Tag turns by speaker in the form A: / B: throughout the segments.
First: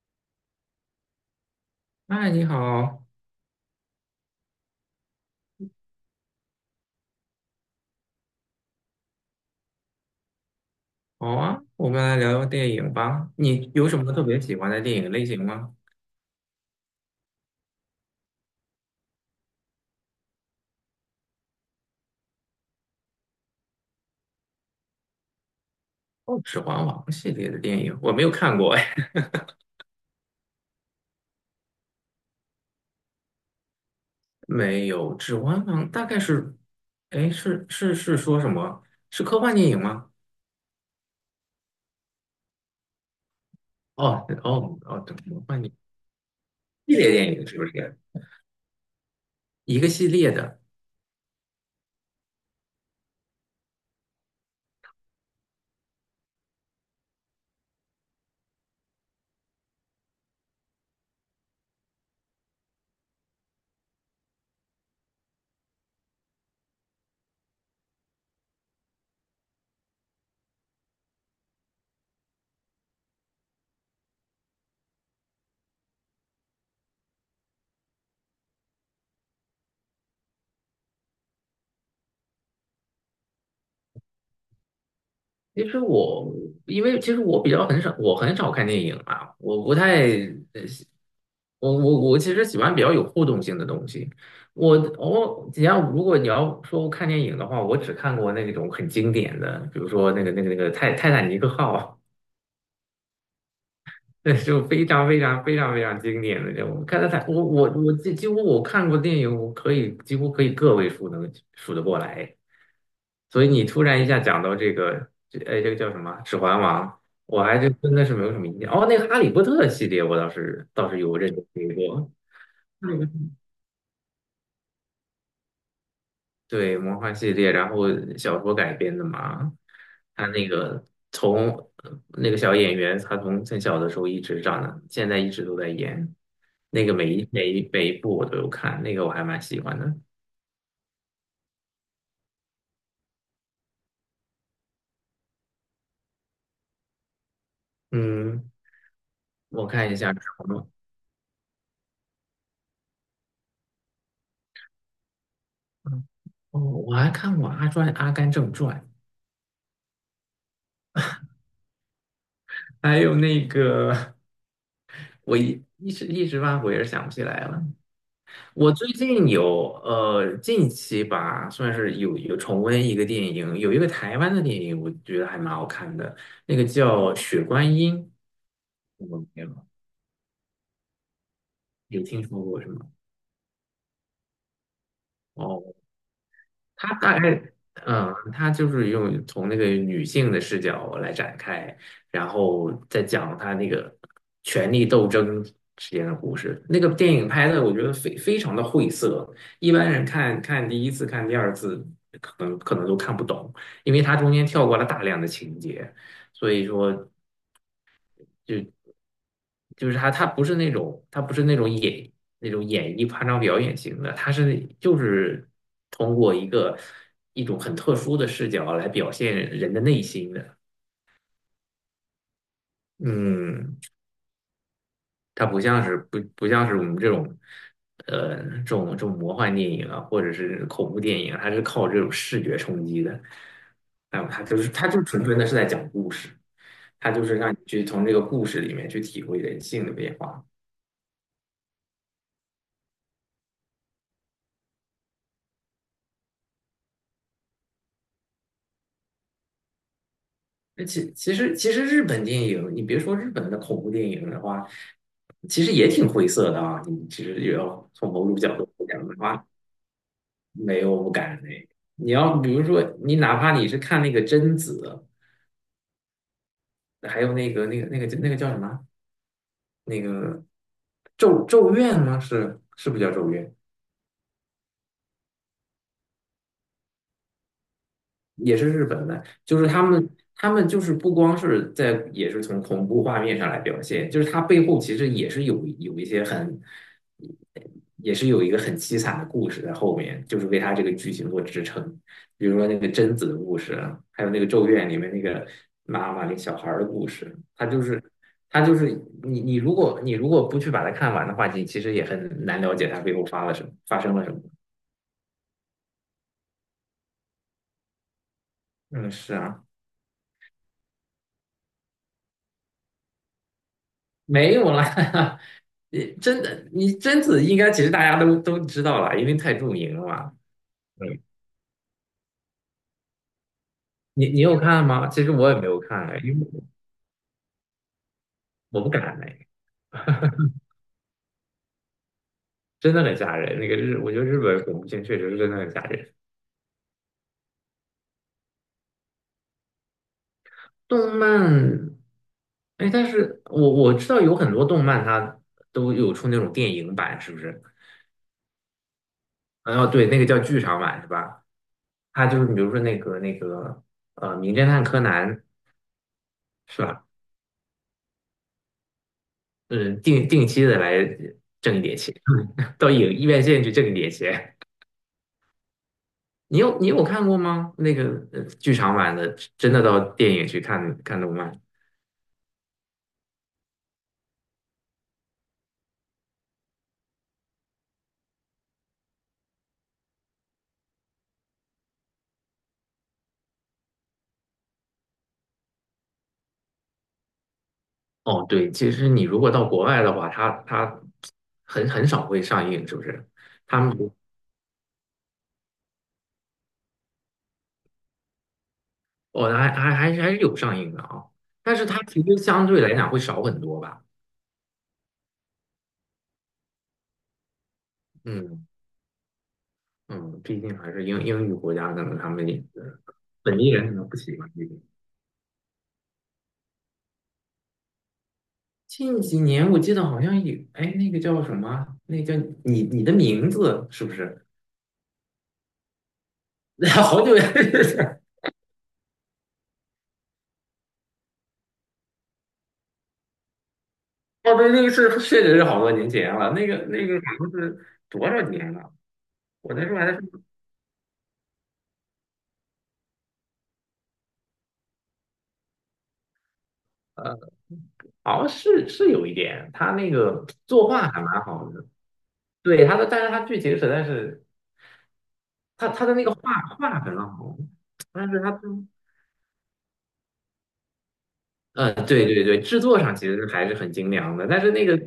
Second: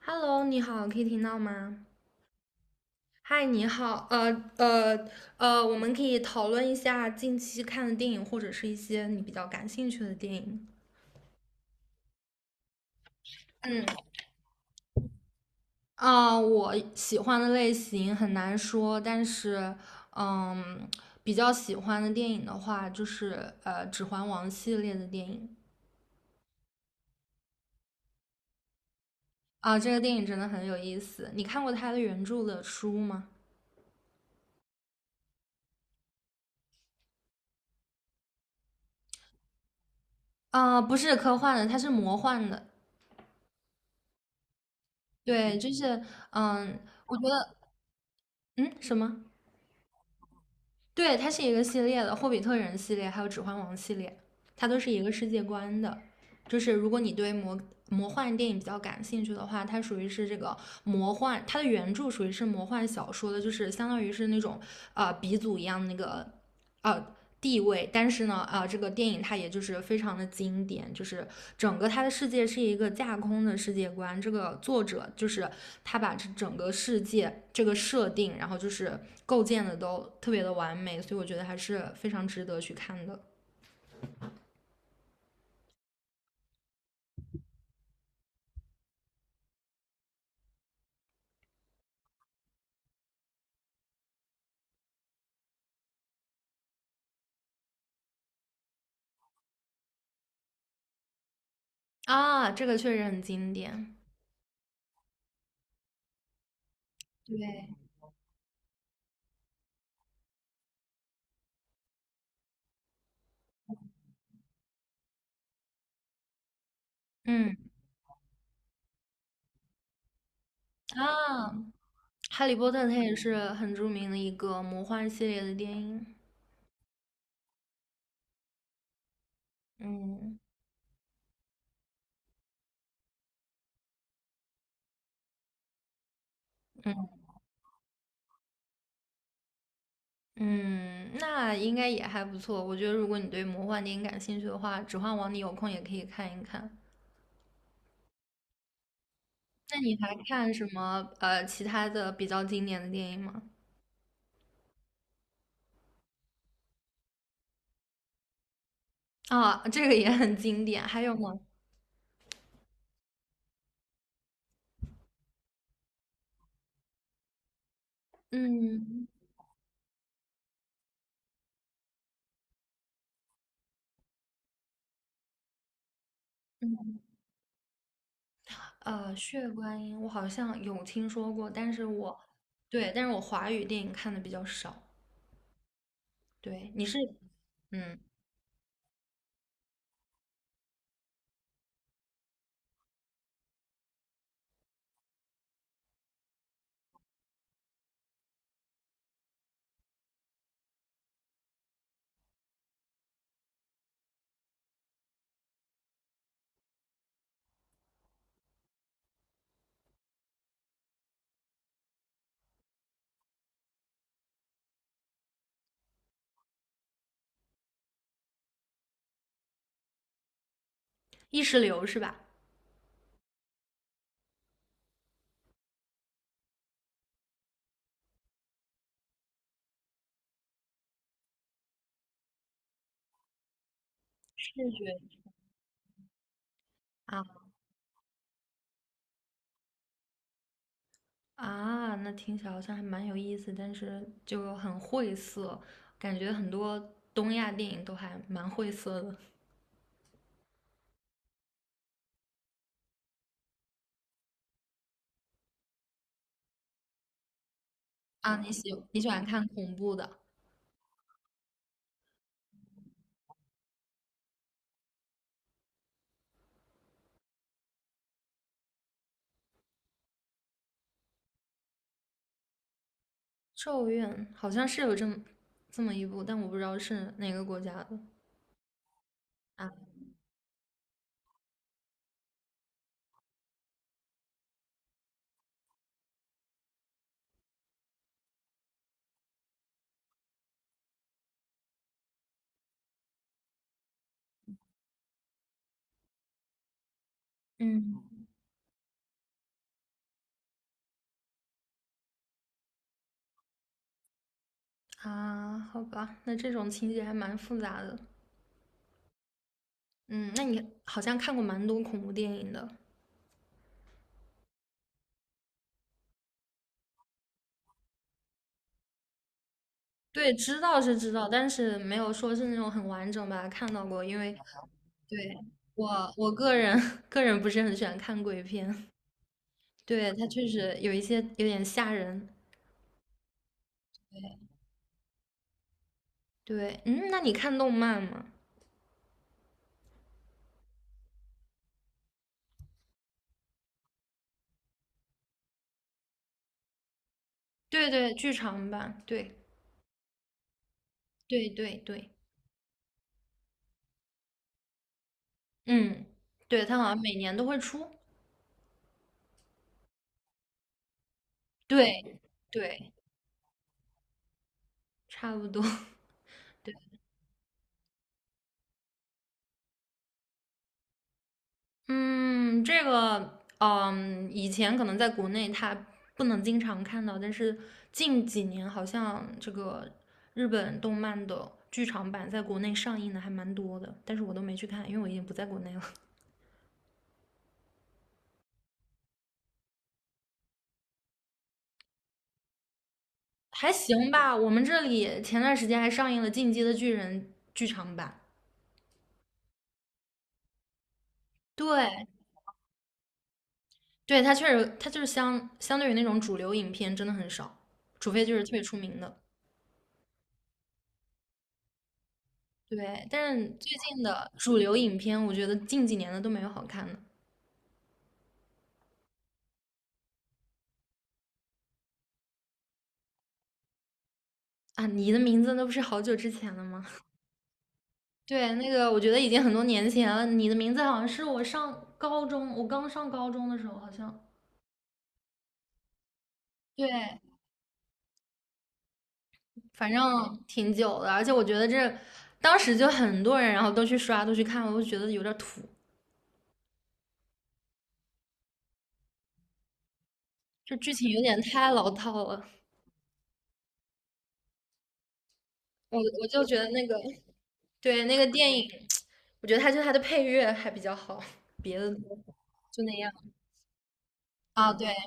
A: Hello，你好，可以听到吗？
B: 嗨，你好。
A: 嗨，你好，呃我们可以讨论一下近期看的电影，或者是一些你比较感兴趣的电影。
B: 好啊，我们来聊聊电影吧。你
A: 嗯，
B: 有什么特别喜欢的电影类型吗？
A: 啊、我喜欢的类型很难说，但是，嗯，比较喜欢的电影的话，就是《指环王》系列的电影。
B: 哦，《指环王》系列的电影我没有看过。哎，
A: 啊、这个电影真的很有意思。你看过它的原著的书吗？
B: 没有，《指环王》大概是，哎，是说什么？是科幻电影吗？
A: 啊、不是科幻的，它是魔幻的。
B: 哦哦哦，对，科
A: 对，
B: 幻电
A: 就
B: 影
A: 是，嗯，
B: 系列
A: 我觉
B: 电影
A: 得，
B: 是不是？
A: 嗯，什么？
B: 一个系列的。
A: 对，它是一个系列的，《霍比特人》系列还有《指环王》系列，它都是一个世界观的。就是如果你对魔幻电影比较感兴趣的话，它属于是这个魔幻，它的原著属于是魔幻小说的，就是相当于是那种鼻祖一样那个呃地位，但是呢啊，这个电影它也就是非常的经典，就是整个它的世界是一个架空的世界观。这个作者就是他把这整个世界这个设定，然后就是构建的都特别的完美，所以我觉得还是非常值得去看的
B: 其实我因为其实我比较很少，我很少看电影啊，我不太我我我其实喜欢比较有互动性的东西。我我你要如果你要说我看电影的话，我只看过那种很经典的，比如说那个泰坦尼克号，
A: 啊。这个确实很经典，
B: 那就非常非常非常非常经典的那种。看泰坦，我
A: 对，
B: 我我几乎我看过电影，我可以几乎可以个位数能数得过来。所以你突然一下讲到这个，哎,这个叫什么《指环王》，我
A: 嗯
B: 还就真的是没有什么印象。哦，那个《哈利波特》系列我倒是有认真
A: 啊，
B: 追过。
A: 《哈利波特》它也是很著名的一个魔幻系列的电影，
B: 对，魔幻系列，然后小说改编的嘛。他
A: 嗯
B: 那个从那个小演员，他从很小的时候一直长的，现在一直都在演。那个
A: 嗯。
B: 每一部我都有看，那个我还蛮喜欢的。
A: 嗯，那应该也还不错。我觉得如果你对魔幻电影感兴趣的话，《指环王》你有空也可以看一看。
B: 嗯，我
A: 那
B: 看
A: 你
B: 一
A: 还
B: 下什
A: 看什
B: 么？
A: 么其他的比较经典的电影吗？
B: 哦，我还看过《阿甘正传》，
A: 啊，这个也很经典。还有吗？
B: 还有那个 我一时半会儿也想不起来了。我最
A: 嗯，
B: 近有近期吧，算是有重温一个电影，有一个台湾的电影，我觉得还蛮好看的，那个叫《雪观音》，你有没
A: 《血
B: 有
A: 观音》我好像有听说过，但是
B: 有
A: 我
B: 听说过是吗？
A: 对，但是我华语电影看的比较少。
B: 哦。
A: 对，
B: 他大概，
A: 嗯。
B: 嗯，他就是用从那个女性的视角来展开，然后再讲他那个权力斗争之间的故事。那个电影拍的，我觉得非常的晦涩，一般人看看第一次、看第二次，可能都看不懂，因为它中间跳过了大量的情节，所以说就就是他不是那种他不是那种演那种演绎夸张表演型的，他是就是通过一个一种很特殊的视角来表现人的内心的。
A: 意识流是吧？
B: 嗯，它不像是我们这种，这种这种魔幻电影啊，或者是恐怖电影啊，它是靠这种视觉冲击的。还有它就是
A: 视
B: 它
A: 觉。
B: 就纯纯的是在讲故事，它就是
A: 啊。
B: 让你去从这个故事里面去体会人性的变化。
A: 啊，那听起来好像还蛮有意思，但是就很晦涩，感觉很多东亚电影都还蛮晦涩的。
B: 那其实日本电影，你别说日本的恐怖电影的话，其实也挺灰色的啊。你其实也要从某种
A: 啊，
B: 角度来
A: 你
B: 讲
A: 喜
B: 的
A: 欢
B: 话，
A: 看恐怖的？
B: 没有不敢那个。你要比如说，你哪怕你是看那个贞子，还有那个那个叫什么？那个咒怨吗？是不叫咒怨？
A: 《咒怨》好像是有这么一部，但我不知道是哪个国家的。
B: 也是日本的，就是
A: 啊，
B: 他们，他们就是不光是在，也是从恐怖画面上来表现，就是它背后其实也是有一些很，也是有一个很凄惨的故事在后面，就是为它这个剧情做支撑。比如说那个贞子的故事啊，还有那个《咒怨》里面那个妈妈那个小孩儿的故事，它就
A: 嗯，
B: 是它就是你如果你如果不去把它看完的话，你其实也很难了解它背后发了什么，发生了什么。
A: 啊，好吧，那这种情节还蛮复杂的。
B: 嗯，是啊。
A: 嗯，那你好像看过蛮多恐怖电影的。
B: 没有啦，你真的，你贞子应该其实大家都知道了，因为太著名了
A: 对，
B: 嘛。
A: 知道是知
B: 嗯，
A: 道，但是没有说是那种很完整吧，看到过，因
B: 你
A: 为
B: 你有看吗？
A: 对，
B: 其实我也没有
A: 我
B: 看哎，
A: 我
B: 因为
A: 个
B: 我
A: 人 个人不是很喜欢看鬼
B: 我
A: 片，
B: 不敢哎，
A: 对，他确实有一些有点吓人。
B: 真的很吓人。那个日，我觉得日本恐怖片确实是真的很吓人。
A: 对，那你看动漫吗？
B: 动漫，哎，但是我我知道有很多动漫它都有出那种电影版，是不是？
A: 对对，剧场版，对
B: 哦，对，那个叫剧场版是吧？
A: 对对对，
B: 它就是比如说那个名侦探柯南》
A: 嗯，对，他
B: 是
A: 好像
B: 吧？
A: 每年都会出，
B: 嗯，定期的来挣一点钱。
A: 对
B: 都
A: 对，
B: 有院线去挣点钱。
A: 差不多，
B: 你
A: 对。
B: 有你有看过吗？那个剧场版的，真的到电影去看看动漫？
A: 嗯，这个，以前可能在国内它不能经常看到，但是近几年好像这个日本动漫的剧场版在国内上映的还蛮多的，但是我都没去看，因为我已经不在国内了。
B: 哦，对，其实你如果到国外的话，它它很很少会上映，是不是？
A: 还
B: 他们
A: 行
B: 不
A: 吧，我们这里前段时间还上映了《进击的巨人》剧场版。
B: 哦，还是有上映的啊，但是
A: 对，
B: 它其实相对来讲会少很多吧？
A: 对，它确实，它就是相对于那种主流影片真的很少，除非就是特别
B: 嗯
A: 出名的。
B: 嗯，毕竟还是英语国家，可能他们也是
A: 对，但是
B: 本
A: 最
B: 地人可
A: 近
B: 能不
A: 的
B: 喜欢
A: 主
B: 这个。
A: 流影片，我觉得近几年的都没有好看的。
B: 近几年我记得好像有，哎，那个叫什么？那个叫你你的名字是不是？
A: 啊，你的名字那不是好久之前了吗？
B: 好久也 是，
A: 对，那个我觉得已经很多年前了。你的名字好像是我上高中，我刚上高中的时候，好像
B: 哦，对，那个是确实是好多年前了，那个
A: 对，
B: 那个好像是多少年了？我那
A: 反
B: 时候还是
A: 正挺久的。而且我觉得这当时就很多人，然后都去刷，都去看，我就觉得有点土，
B: 呃，好像是是有一点，他那个
A: 就
B: 作
A: 剧
B: 画
A: 情有
B: 还蛮
A: 点
B: 好
A: 太
B: 的，
A: 老套了。
B: 对他的，但是他剧情实在是他
A: 我
B: 他的那
A: 我
B: 个
A: 就
B: 画
A: 觉得那个
B: 画很好，
A: 对那个
B: 但是他
A: 电影，我觉得它就它的配乐还比较好，别的都
B: 对对对，制
A: 就那
B: 作
A: 样
B: 上其实还是很精良的，但是
A: 啊。
B: 那
A: 对，
B: 个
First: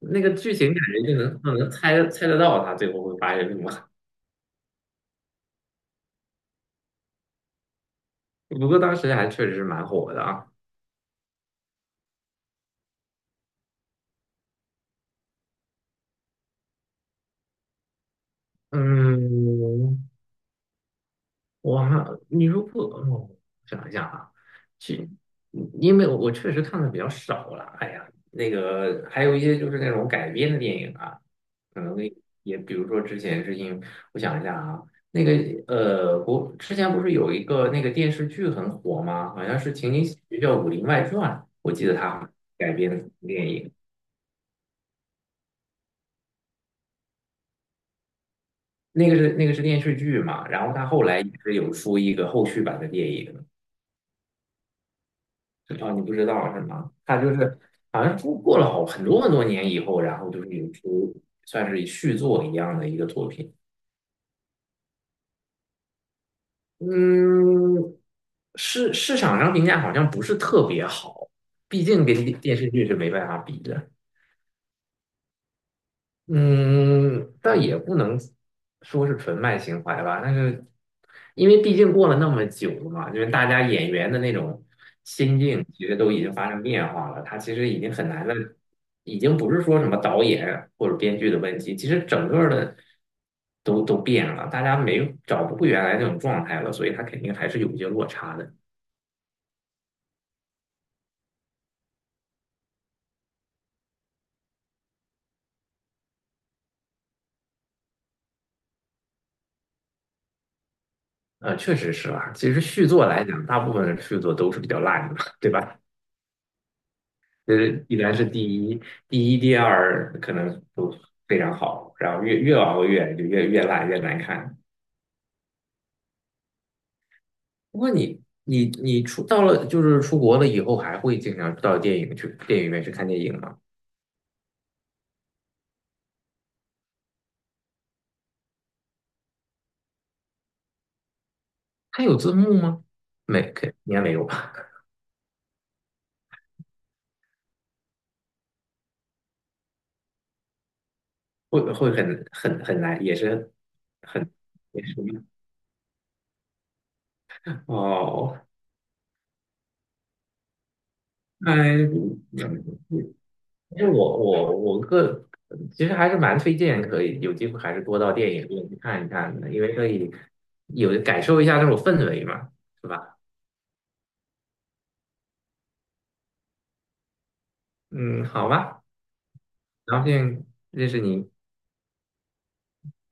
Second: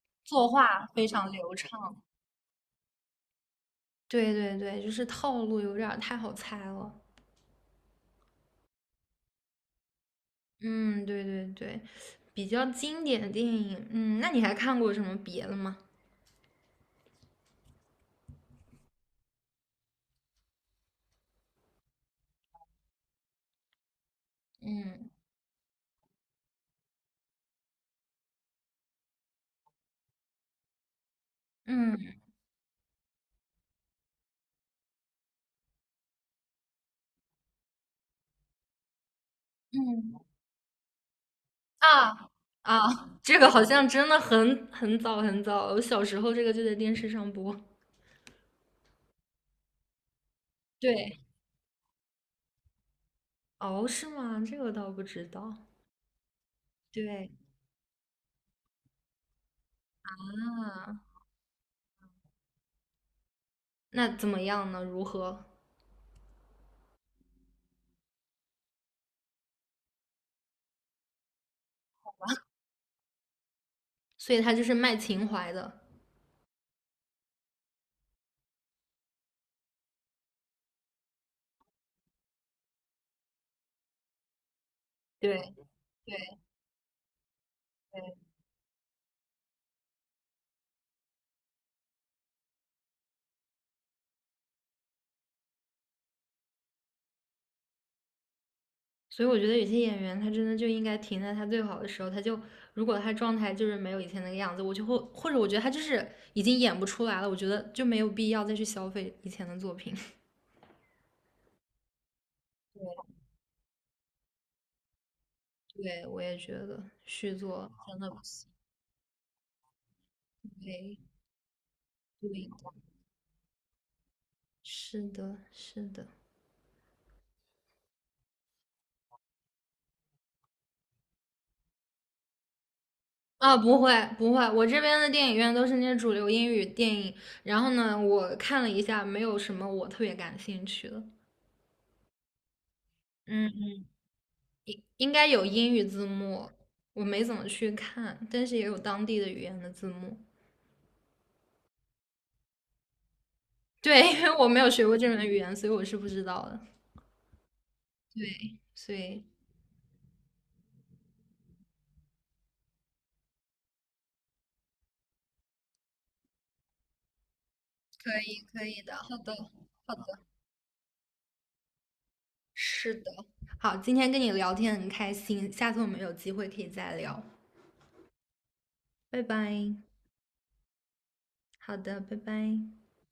B: 那个
A: 作
B: 剧情感
A: 画非
B: 觉就
A: 常
B: 能就
A: 流
B: 能
A: 畅。
B: 猜猜得到他最后会发生什么。
A: 对对对，就是套路有点儿太好猜了。
B: 不过当时还确实是蛮火的啊。
A: 嗯，对对对，比较经典的电影，那你还看过什么别的吗？
B: 嗯。哇，你如果想一下啊，其
A: 嗯
B: 因为我我确实看的比较少了，哎呀，那个还有一些就是那种改编的电影啊，可能
A: 嗯
B: 也比如说之前是因我想一下啊，那个国之前不是有一个那个电视剧很火吗？好像是情景喜
A: 嗯
B: 剧叫《武林外传》，我记得
A: 啊
B: 它改
A: 啊，
B: 编的
A: 这
B: 电
A: 个好
B: 影，
A: 像真的很早很早，我小时候这个就在电视上播。
B: 那个是那个是电视剧嘛，然后它后
A: 对，
B: 来也是有出一个后续版的电影。
A: 哦，是吗？这个我倒不知道。
B: 啊，你不知道是吗？他
A: 对，
B: 就是好像过了好很多很多年以后，然后就是有
A: 那
B: 出算是续作一样的一个作品。
A: 那怎么样呢？如何？
B: 嗯，市场上评价好像不是特别好，毕竟跟电视剧是没办法比的。
A: 所以它就是卖情怀的。
B: 嗯，但也不能说是纯卖情怀吧，但是因为毕竟过了那么久了嘛，就是大家演员的那种心
A: 对
B: 境其实都
A: 对
B: 已经发生变化了，他其实已经很
A: 对，
B: 难的，已经不是说什么导演或者编剧的问题，其实整个的都变了，大家没有找不回原来那种状态了，所以他肯定还是有一些落差的。
A: 所以我觉得有些演员他真的就应该停在他最好的时候，他就如果他状态就是没有以前那个样子，我就会或者我觉得他就是已经演不出来了，我觉得就没有必要再去消费以前的作品。
B: 呃，确实是啊，其实续作来讲，大部分的续作都是比较烂的嘛对吧？
A: 对，我也觉得续
B: 呃，
A: 作
B: 依
A: 真的
B: 然
A: 不
B: 是第
A: 行。
B: 一，第一、第二可能都
A: 对，
B: 非常好，然后越
A: 对，
B: 越往后越就越越烂越难看。
A: 是的，是的。
B: 不过你出到了就是出国了以后，还会经常到电影去电影院去看电影
A: 啊，
B: 吗？
A: 不会不会，我这边的电影院都是那些主流英语电影，然后呢，我看了一下，没有什么我特别感兴趣的。
B: 它有字幕吗？没，
A: 嗯。
B: 肯应该没有吧？
A: 应该有英语字幕，我没怎么去看，但是也有当地的语言的字幕。
B: 会会很难，也是
A: 对，因
B: 很
A: 为我没有
B: 也
A: 学
B: 是
A: 过这门语言，所以我是不知道的。
B: 哦。
A: 对，所以
B: 哎，因为我其实还是蛮推荐，可以有机会还是多
A: 可
B: 到电
A: 以
B: 影
A: 可
B: 院去
A: 以的，
B: 看一
A: 好
B: 看
A: 的，
B: 的，因为可以有感受一下那种氛围嘛，是
A: 是
B: 吧？
A: 的。好，今天跟你聊天很开心，下次我们有机会可以再聊，
B: 嗯，好吧，
A: 拜拜。
B: 很高兴认识你。
A: 好的，拜拜。